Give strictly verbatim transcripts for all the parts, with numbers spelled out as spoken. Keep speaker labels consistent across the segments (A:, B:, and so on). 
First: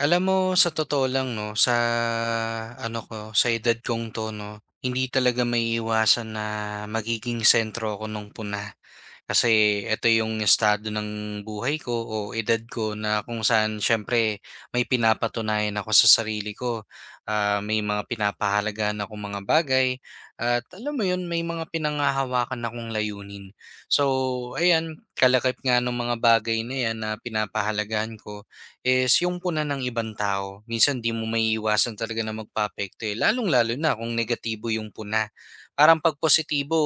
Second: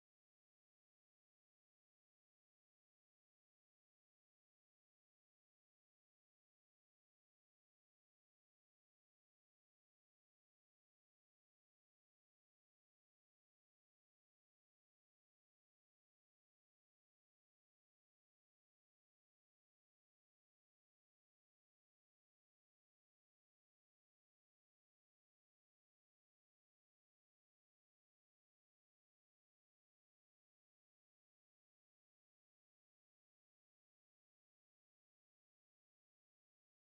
A: Alam mo, sa totoo lang 'no, sa ano ko, sa edad kong 'to 'no, hindi talaga maiiwasan na magiging sentro ako nung puna. Kasi eto yung estado ng buhay ko o edad ko na kung saan siyempre may pinapatunayan ako sa sarili ko. Ah, may mga pinapahalagahan akong mga bagay at alam mo yun, may mga pinanghahawakan akong layunin. So ayan, kalakip nga nung mga bagay na yan na pinapahalagahan ko is yung puna ng ibang tao. Minsan 'di mo maiiwasan talaga na magpaapekto, eh, lalong-lalo na kung negatibo yung puna. Parang 'pag positibo,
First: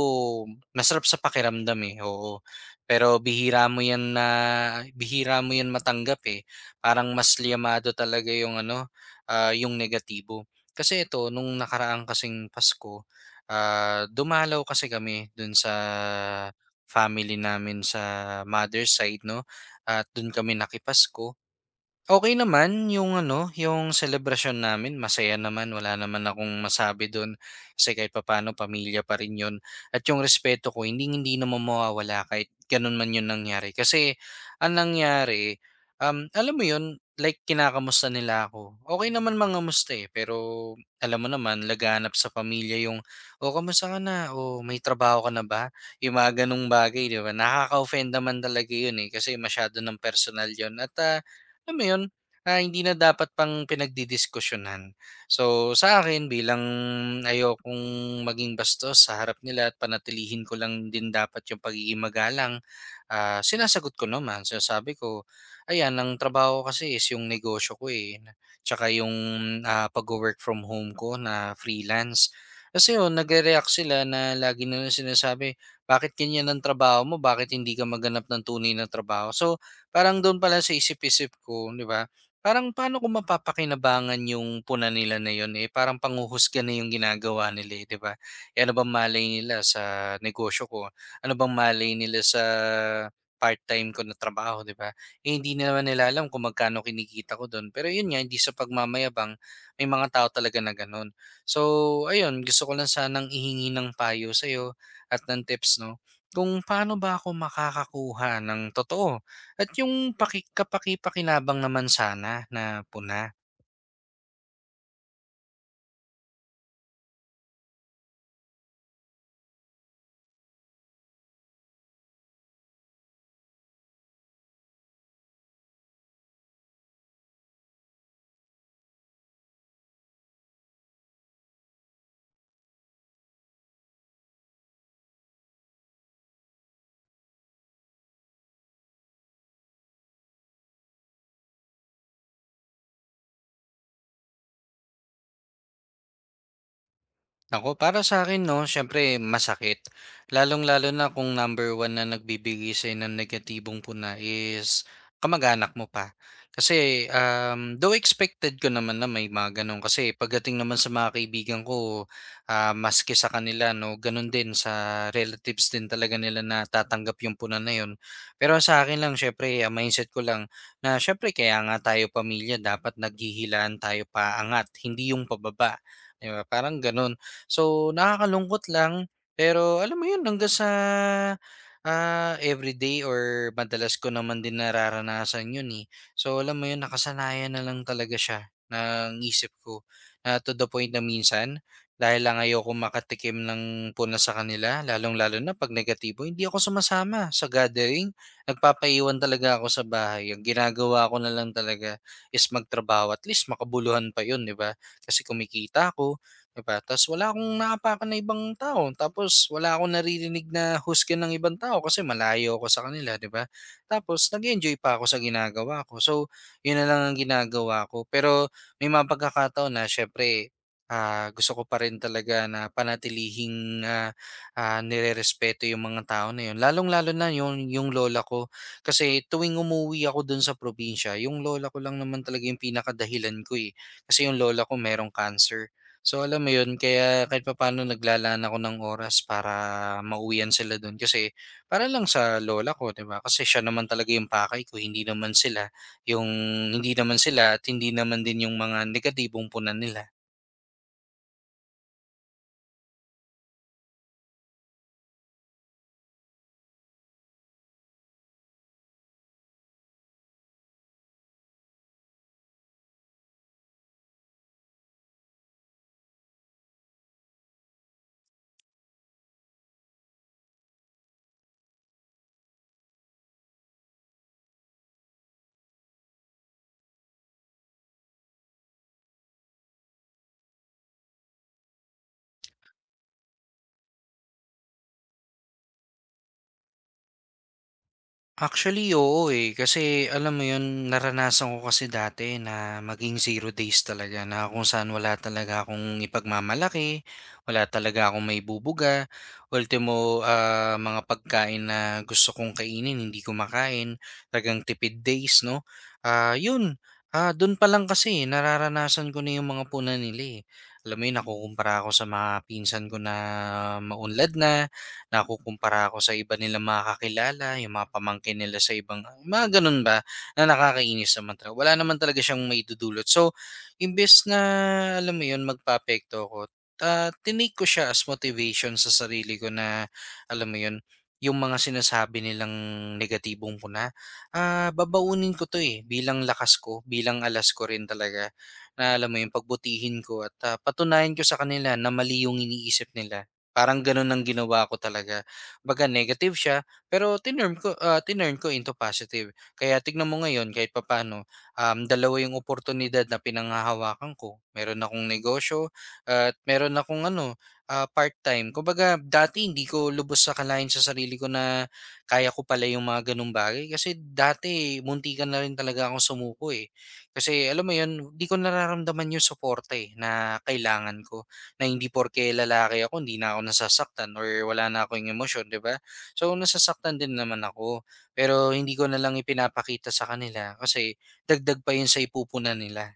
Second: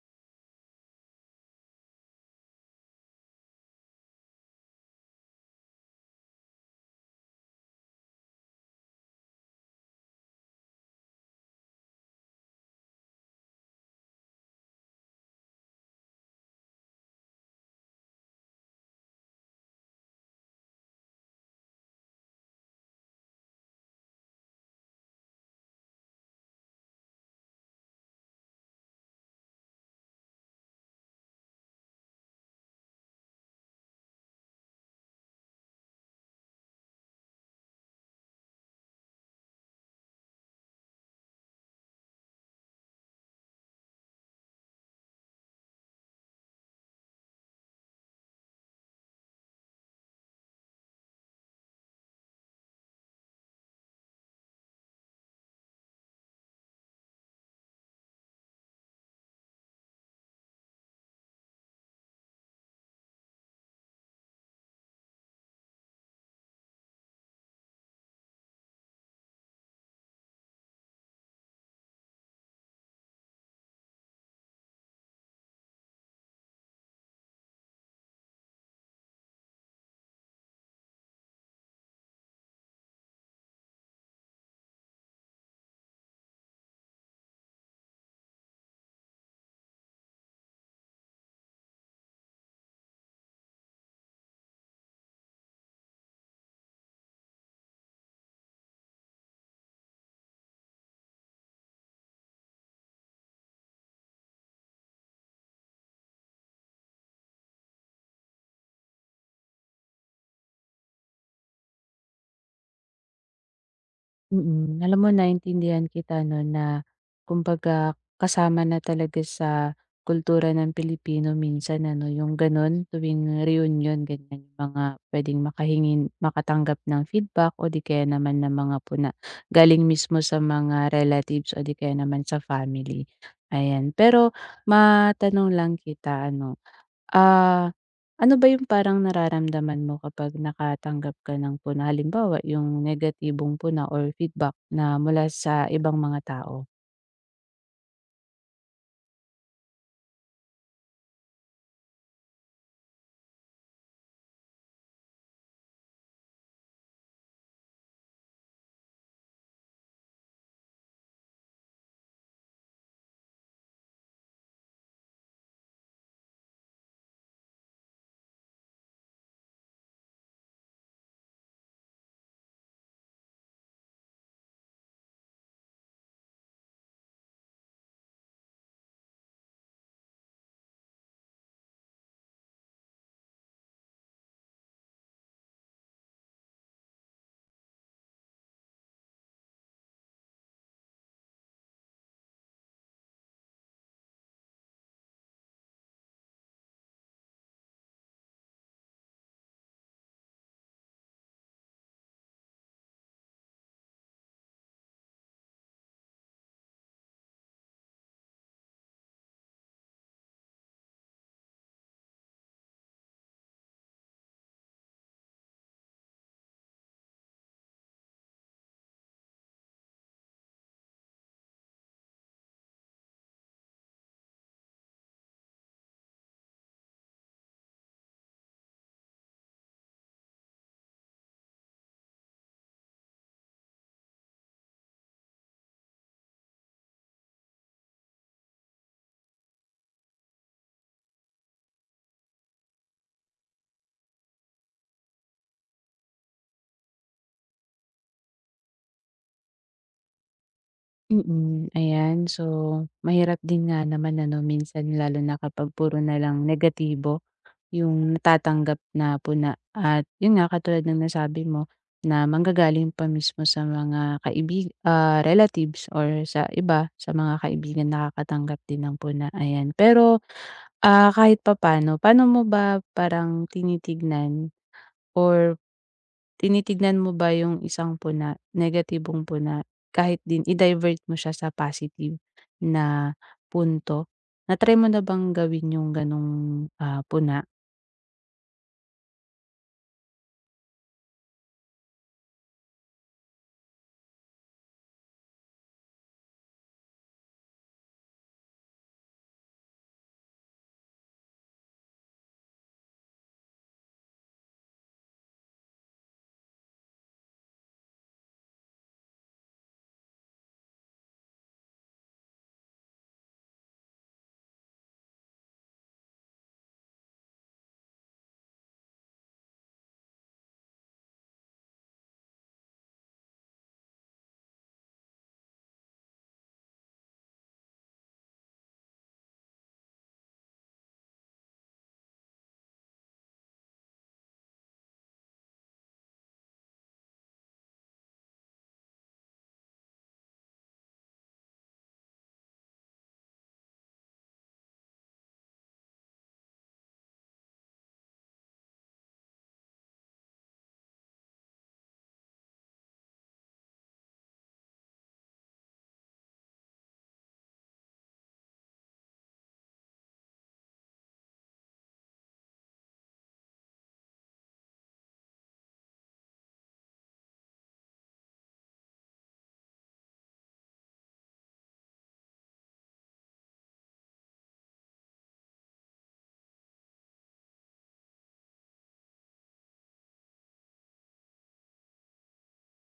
A: masarap sa pakiramdam, eh, oo. Pero bihira mo 'yan na bihira mo 'yan matanggap, eh. Parang mas liamado talaga yung ano, ah, yung negatibo. Kasi ito, nung nakaraang kasing Pasko, ah, dumalaw kasi kami do'n sa family namin sa mother's side 'no, at dun kami nakipasko. Okay naman yung ano, yung celebration namin, masaya naman, wala naman akong masabi dun kasi kahit papaano pamilya pa rin yun, at yung respeto ko hindi hindi naman mawawala kahit ganun man yun nangyari. Kasi ang nangyari, um, alam mo yun, like kinakamusta nila ako. Okay naman mangamusta, eh, pero alam mo naman laganap sa pamilya yung, "O kamusta ka na? O may trabaho ka na ba?" Yung mga ganong bagay, 'di ba? Nakaka-offend naman talaga yun, eh, kasi masyado ng personal yun at, ah alam mo 'yun, ah, hindi na dapat pang pinagdidiskusyonan. So, sa akin bilang ayokong maging bastos sa harap nila at panatilihin ko lang din dapat 'yung pagiging magalang, ah, sinasagot ko naman. So sabi ko, "Ayan, ang trabaho ko kasi is 'yung negosyo ko, eh, tsaka 'yung, ah, pagwo-work from home ko na freelance." Kasi 'yun, nagre-react sila na lagi nila sinasabi, "Bakit ganiyan ang trabaho mo? Bakit hindi ka maganap ng tunay na trabaho?" So parang do'n pa sa isip-isip ko, 'di ba, parang paano ko mapapakinabangan yung puna nila na yun, eh, parang panghuhusga na yung ginagawa nila, eh, 'di ba? Eh, ano bang malay nila sa negosyo ko? Ano bang malay nila sa part-time ko na trabaho, 'di ba? Eh, hindi naman nila alam kung magkano kinikita ko do'n. Pero yun nga, hindi sa pagmamayabang, may mga tao talaga na gano'n. So, ayun, gusto ko lang sanang ihingi ng payo sa'yo at ng tips, 'no, kung paano ba ako makakakuha ng totoo at yung paki kapakipakinabang naman sana na puna.
B: Mm, alam mo naintindihan kita 'no, na kumbaga kasama na talaga sa kultura ng Pilipino minsan ano, yung gano'n tuwing reunion ganyan, yung mga puwedeng makahingin makatanggap ng feedback o di kaya naman ng mga puna galing mismo sa mga relatives o di kaya naman sa family, ayan. Pero matanong lang kita ano. Ah, Ano ba yung parang nararamdaman mo kapag nakatanggap ka ng puna? Halimbawa, yung negatibong puna or feedback na mula sa ibang mga tao.
A: Naku, para sa akin 'no, siyempre masakit. Lalong-lalo na kung number one na nagbibigay sa'yo ng negatibong puna is kamag-anak mo pa. Kasi, um, though expected ko naman na may mga gano'n kasi pagdating naman sa mga kaibigan ko, ah, maski sa kanila 'no, gano'n din sa relatives din talaga nila na tatanggap yung puna na yun. Pero sa akin lang siyempre ang mindset ko lang na siyempre kaya nga tayo pamilya dapat naghihilaan tayo paangat, hindi yung pababa, 'di ba? Parang gano'n. So, nakakalungkot lang, pero alam mo 'yun hanggang sa, ah, everyday or madalas ko naman din nararanasan 'yun, eh. So, alam mo 'yun nakasanayan na lang talaga siya ng isip ko na to the point na minsan dahil lang ayokong makatikim ng puna sa kanila lalong-lalo na 'pag negatibo, hindi ako sumasama sa gathering. Nagpapaiwan talaga ako sa bahay. Ang ginagawa ko na lang talaga is magtrabaho at least makabuluhan pa 'yun, 'di ba? Kasi kumikita ako. 'Di tapos tas wala akong naapakan na ibang tao, tapos wala akong naririnig na husga ng ibang tao kasi malayo ako sa kanila, 'di ba? Tapos nag enjoy pa ako sa ginagawa ko. So, 'yun na lang ang ginagawa ko. Pero may mga pagkakataon na siyempre, ah, gusto ko pa rin talaga na panatilihing, ah, ah, nirerespeto yung mga tao na 'yun, lalong-lalo na yung yung lola ko. Kasi tuwing umuwi ako dun sa probinsya, yung lola ko lang naman talaga yung pinakadahilan ko, eh. Kasi yung lola ko merong cancer. So alam mo 'yun, kaya kahit papaano naglalaan ako ng oras para mauwian sila do'n kasi para lang sa lola ko, 'di ba? Kasi siya naman talaga 'yung pakay ko, hindi naman sila. 'Yung hindi naman sila at hindi naman din 'yung mga negatibong punan nila.
B: Mm, ayan. So, mahirap din nga naman ano, minsan lalo na kapag puro na lang negatibo yung natatanggap na puna. At yun nga, katulad ng nasabi mo, na manggagaling pa mismo sa mga kaibig, ah, relatives or sa iba, sa mga kaibigan nakakatanggap din ng puna. Ayan. Pero Ah, kahit papaano, paano mo ba parang tinitignan or tinitignan mo ba yung isang puna, negatibong puna, kahit din i-divert mo siya sa positive na punto? Na-try mo na bang gawin yung gano'ng, ah, puna?
A: Actually, oo, eh. Kasi alam mo 'yun, naranasan ko kasi dati na maging zero days talaga na kung saan wala talaga akong ipagmamalaki, wala talaga akong may bubuga. Ultimo, ah, mga pagkain na gusto kong kainin hindi ko makain, talagang tipid days 'no. Ah, 'yun, ah, do'n pa lang kasi eh, nararanasan ko na 'yung mga punan nila, eh. Alam mo 'yun, nakukumpara ako sa mga pinsan ko na maunlad na. Nakukumpara ako sa iba nilang mga kakilala, yung mga pamangkin nila sa ibang mga ganun ba, na nakakainis naman talaga. Wala naman talaga siyang maidudulot. So, imbes na alam mo yun, magpaapekto ako, ah, tinake ko siya as motivation sa sarili ko na alam mo yun, yung mga sinasabi nilang negatibong puna, ah, babaunin ko to eh, bilang lakas ko, bilang alas ko rin talaga, na alam mo yun, pagbutihin ko at ah, patunayan ko sa kanila na mali yung iniisip nila. Parang gano'n ang ginawa ko talaga. 'Baga negative siya, pero tinurn ko ah, tinurn ko into positive. Kaya tignan mo ngayon kahit papaano, um, dalawa yung oportunidad na pinanghahawakan ko. Meron akong negosyo at meron akong ano, ah, part-time. Kumbaga dati hindi ko lubos sa kalain sa sarili ko na kaya ko pala yung mga gano'ng bagay kasi dati muntikan na rin talaga akong sumuko, eh. Kasi alam mo 'yun, hindi ko nararamdaman yung suporta, eh, na kailangan ko na hindi porke lalaki ako hindi na ako nasasaktan or wala na akong emosyon, 'di ba? So nasasaktan din naman ako, pero hindi ko na lang ipinapakita sa kanila kasi dagdag pa 'yun sa ipupunan nila.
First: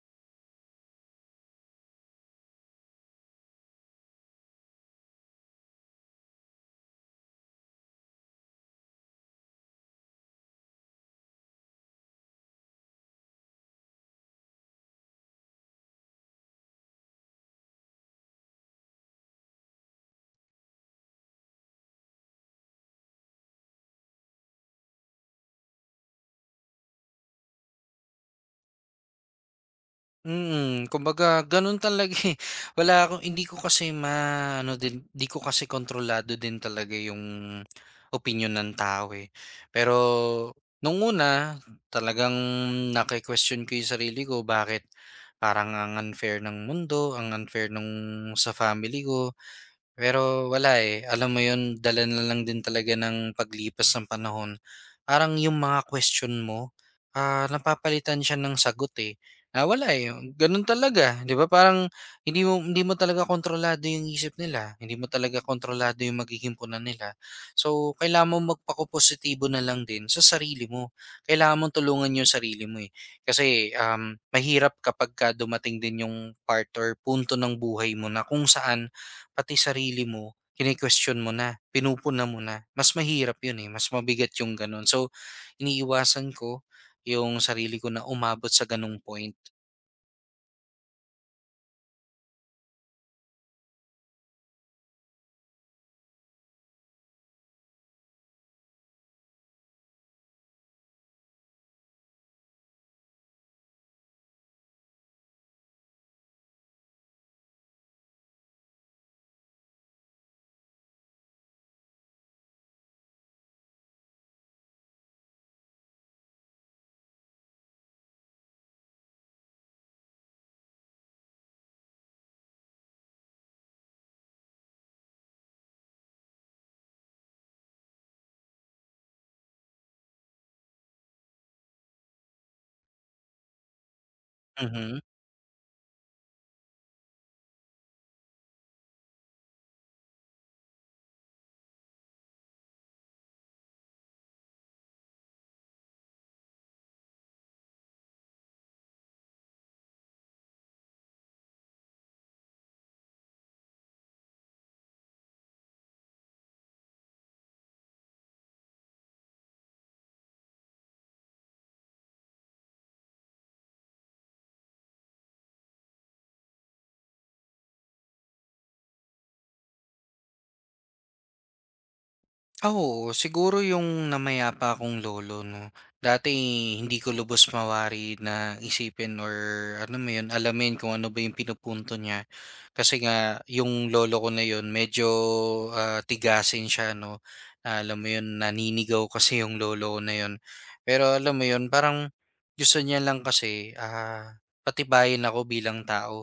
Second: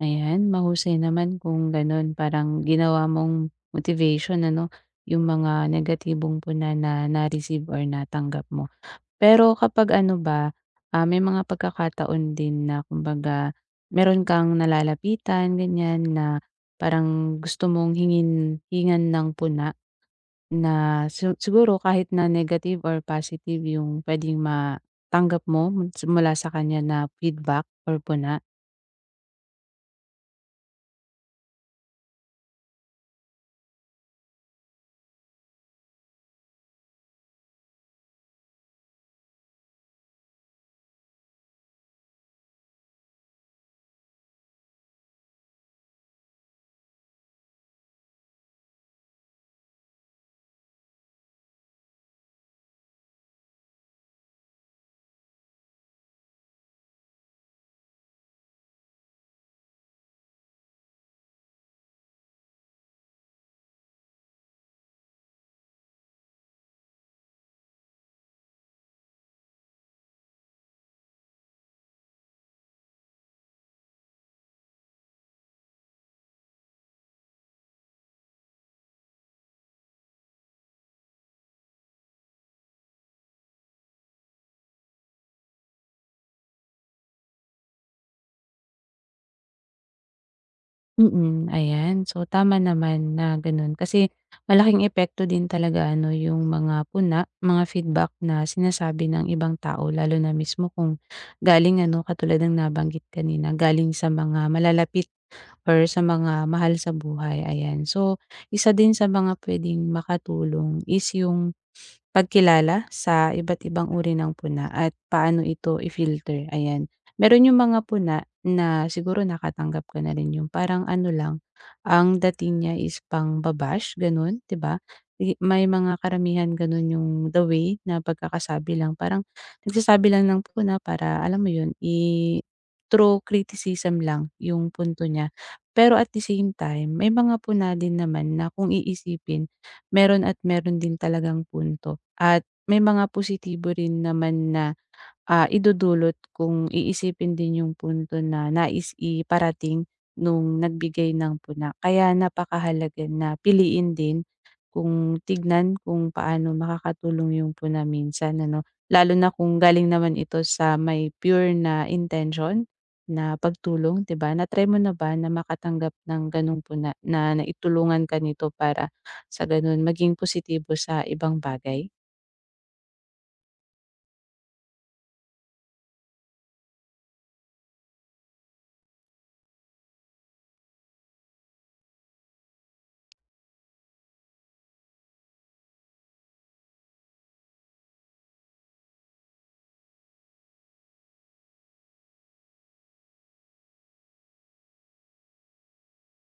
B: Ayan, mahusay naman kung gano'n. Parang ginawa mong motivation ano, yung mga negatibong puna na na-receive or natanggap mo. Pero kapag ano ba, ah, may mga pagkakataon din na kumbaga meron kang nalalapitan ganyan na parang gusto mong hingin hingan ng puna na si siguro kahit na negative or positive yung puwedeng matanggap mo mun- mula sa kanya na feedback or puna?
A: Mm, kumbaga gano'n talaga, eh. Wala akong hindi ko kasi ma ano din, hindi ko kasi kontrolado din talaga yung opinyon ng tao, eh. Pero nung una talagang naki-question ko yung sarili ko, bakit parang ang unfair ng mundo, ang unfair nung sa family ko. Pero wala, eh, alam mo 'yun, dala na lang din talaga ng paglipas ng panahon. Parang yung mga question mo, ah, napapalitan siya ng sagot, eh. Ah, wala, eh, gano'n talaga, 'di ba? Parang hindi mo hindi mo talaga kontrolado yung isip nila, hindi mo talaga kontrolado yung magiging punan nila. So, kailangan mo magpakupositibo na lang din sa sarili mo. Kailangan mo tulungan yung sarili mo, eh. Kasi, um, mahirap kapagka dumating din yung part or punto ng buhay mo na kung saan pati sarili mo kine-question mo na, pinupuna mo na. Mas mahirap 'yun, eh, mas mabigat yung gano'n. So, iniiwasan ko yung sarili ko na umabot sa gano'ng point.
B: Mm, ayan. So, tama naman na gano'n kasi malaking epekto din talaga ano yung mga puna, mga feedback na sinasabi ng ibang tao lalo na mismo kung galing ano, katulad ng nabanggit kanina, galing sa mga malalapit or sa mga mahal sa buhay, ayan. So, isa din sa mga puwedeng makatulong is yung pagkilala sa iba't ibang uri ng puna at paano ito i-filter, ayan. Meron yung mga puna na siguro nakatanggap ka na rin yung parang ano lang, ang dating niya is pang-babash, gano'n, 'di ba? I may mga karamihan gano'n yung the way na pagkakasabi lang, parang nagsasabi lang ng puna para alam mo yun, i through criticism lang yung
A: Mhm.
B: punto niya. Pero at the same time, may mga puna din naman na kung iisipin, meron at meron din talagang punto. At may mga positibo rin naman na, ah, idudulot kung iisipin din yung punto na nais iparating nung nagbigay ng puna. Kaya napakahalaga na piliin din kung tignan kung paano makakatulong yung puna minsan ano, lalo na kung galing naman ito sa may pure na intention na pagtulong, 'di ba? Na-try mo na ba na makatanggap ng gano'ng puna na naitulungan ka nito para sa gano'n maging positibo sa ibang bagay?
A: Ah, oo. Siguro yung namayapa akong lolo 'no. Dati hindi ko lubos mawari na isipin or ano mo yun, alamin kung ano ba yung pinupunto niya. Kasi nga yung lolo ko na yun medyo, ah, tigasin siya 'no. Ah, alam mo yun, naninigaw kasi yung lolo ko na yun. Pero alam mo yun, parang gusto niya lang kasi, ah, patibayin ako bilang tao.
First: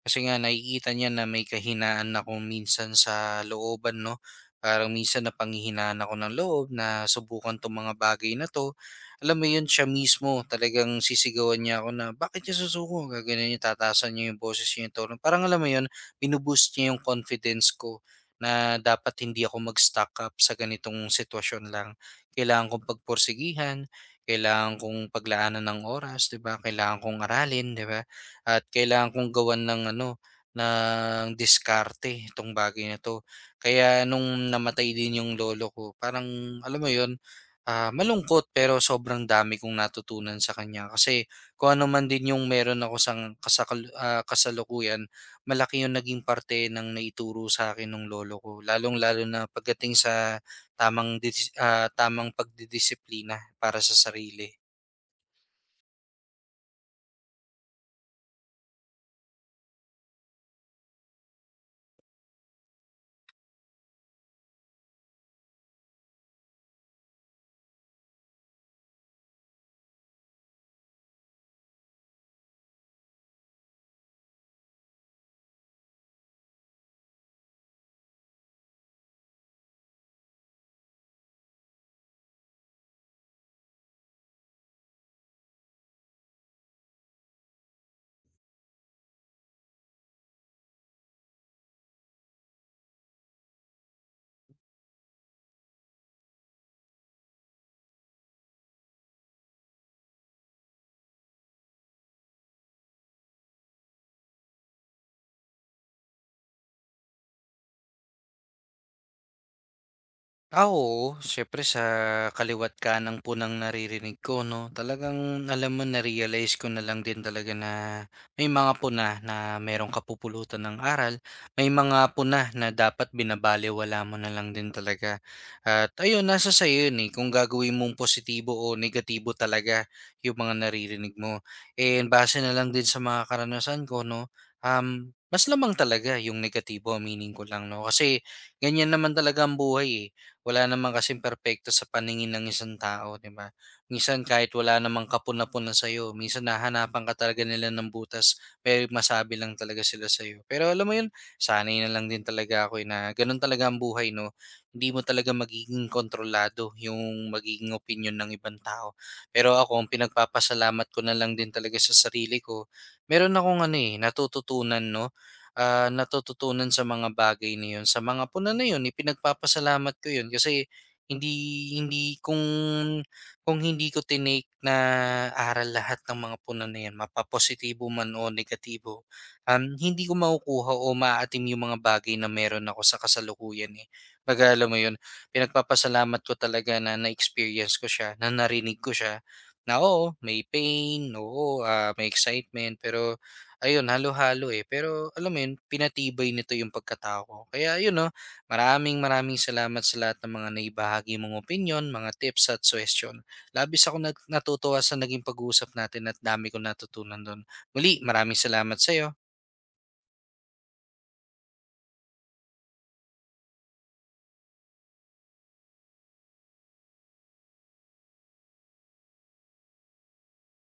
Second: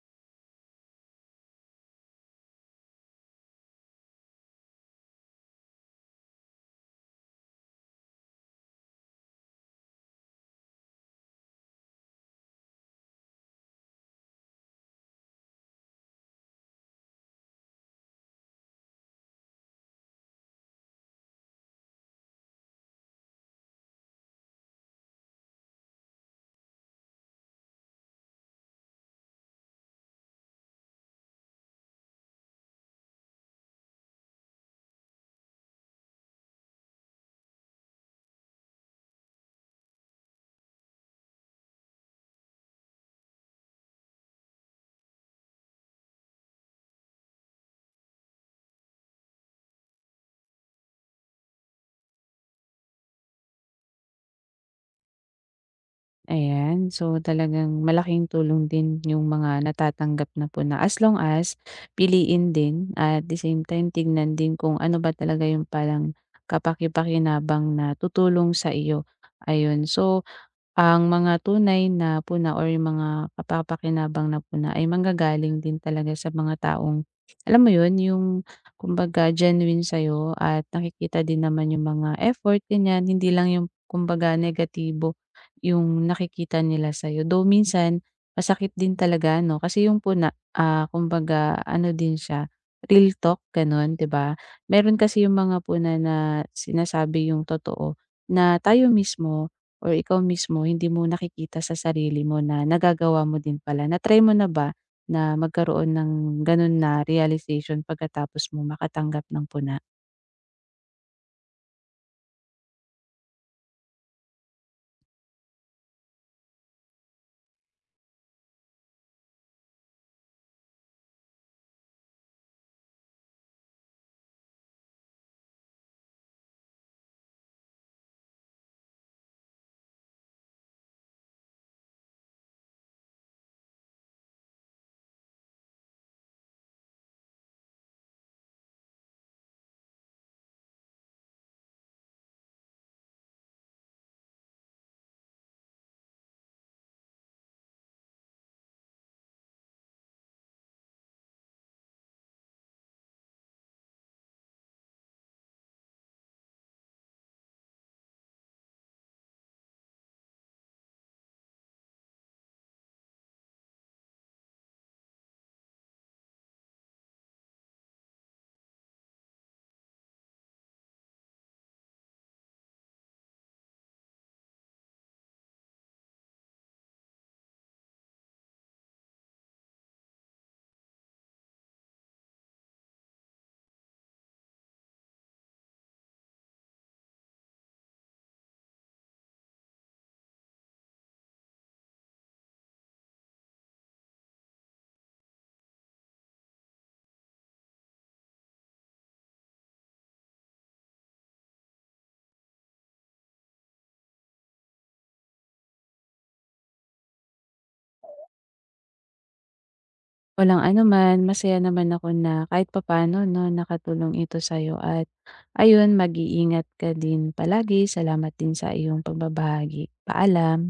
A: Kasi nga nakikita niya na may kahinaan ako minsan sa looban 'no. Parang minsan napanghihinaan ako ng loob na subukan 'tong mga bagay na 'to. Alam mo 'yun, siya mismo talagang sisigawan niya ako na, "Bakit ka susuko?" Gaganunin niya, tataasan niya yung boses niya, yung tono. Parang alam mo 'yun, binu niya yung confidence ko na dapat hindi ako mag-stuck up sa ganitong sitwasyon lang. Kailangan kong pagpursigihan, kailangan kong paglaanan ng oras, 'di ba? Kailangan kong aralin, 'di ba? At kailangan kong gawan ng ano, ng diskarte itong bagay na 'to. Kaya nung namatay din yung lolo ko parang alam mo yon, ah, malungkot pero sobrang dami kong natutunan sa kanya kasi kung ano man din yung meron ako sang kasakal ah, kasalukuyan, malaki yung naging parte ng naituro sa akin ng lolo ko. Lalong-lalo na pagdating sa tamang dis ah, tamang pagdidisiplina para sa sarili.
B: Ayan, so talagang malaking tulong din yung mga natatanggap na po na as long as piliin din at the same time tignan din kung ano ba talaga yung parang kapaki-pakinabang na tutulong sa iyo. Ayun, so ang mga tunay na puna or yung mga kapapakinabang na puna ay manggagaling din talaga sa mga taong, alam mo yun, yung kumbaga genuine sa'yo at nakikita din naman yung mga effort, ganyan. Hindi lang yung kumbaga negatibo yung nakikita nila sa'yo. Though minsan, masakit din talaga, no? Kasi yung puna, ah, kumbaga, ano din siya, real talk, ganun, 'di ba? Meron kasi yung mga puna na sinasabi yung totoo na tayo mismo or ikaw mismo hindi mo nakikita sa sarili mo na nagagawa mo din pala. Na-try mo na ba na magkaroon ng gano'n na realization pagkatapos mo makatanggap ng puna?
A: Ah, oo, siyempre sa kaliwa't kanan po ng naririnig ko 'no, talagang alam mo na-realize ko na lang din talaga na may mga puna na merong kapupulutan ng aral, may mga puna na dapat binabalewala mo na lang din talaga. At ayun, nasa sa'yo 'yun, eh, kung gagawin mong positibo o negatibo talaga yung mga naririnig mo. And base na lang din sa mga karanasan ko 'no, um, mas lamang talaga yung negatibo, aminin ko lang 'no, kasi ganyan naman talaga ang buhay, eh wala naman kasing perpekto sa paningin ng isang tao, 'di ba? Minsan kahit wala namang kapuna-puna sa'yo, minsan hahanapan ka talaga nila ng butas, may masabi lang talaga sila sa'yo. Pero alam mo yun, sanay na lang din talaga ako eh, na ganun talaga ang buhay, no? Hindi mo talaga magiging kontrolado yung magiging opinion ng ibang tao. Pero ako, ang pinagpapasalamat ko na lang din talaga sa sarili ko, meron akong ano eh, natututunan, no? Ah, natututunan sa mga bagay na yun. Sa mga puna na yun, ipinagpapasalamat ko yun kasi hindi hindi kung kung hindi ko tinake na aral lahat ng mga puna na yan, mapapositibo man o negatibo, um, hindi ko makukuha o maaatim yung mga bagay na meron ako sa kasalukuyan eh. Baga alam mo yun, pinagpapasalamat ko talaga na na-experience ko siya, na narinig ko siya, na oo, may pain, oo, ah, may excitement, pero ayun, halo-halo, eh. Pero alam mo yun, pinatibay nito yung pagkatao ko. Kaya yun 'no, maraming maraming salamat sa lahat ng mga naibahagi mong opinyon, mga tips at suggestion. Labis akong nag natutuwa sa naging pag-uusap natin at dami kong natutunan do'n. Muli, maraming salamat sa'yo.
B: Walang ano man masaya naman ako na kahit papaano 'no, nakatulong ito sa'yo at ayun, mag-iingat ka din palagi. Salamat din sa iyong pagbabahagi. Paalam.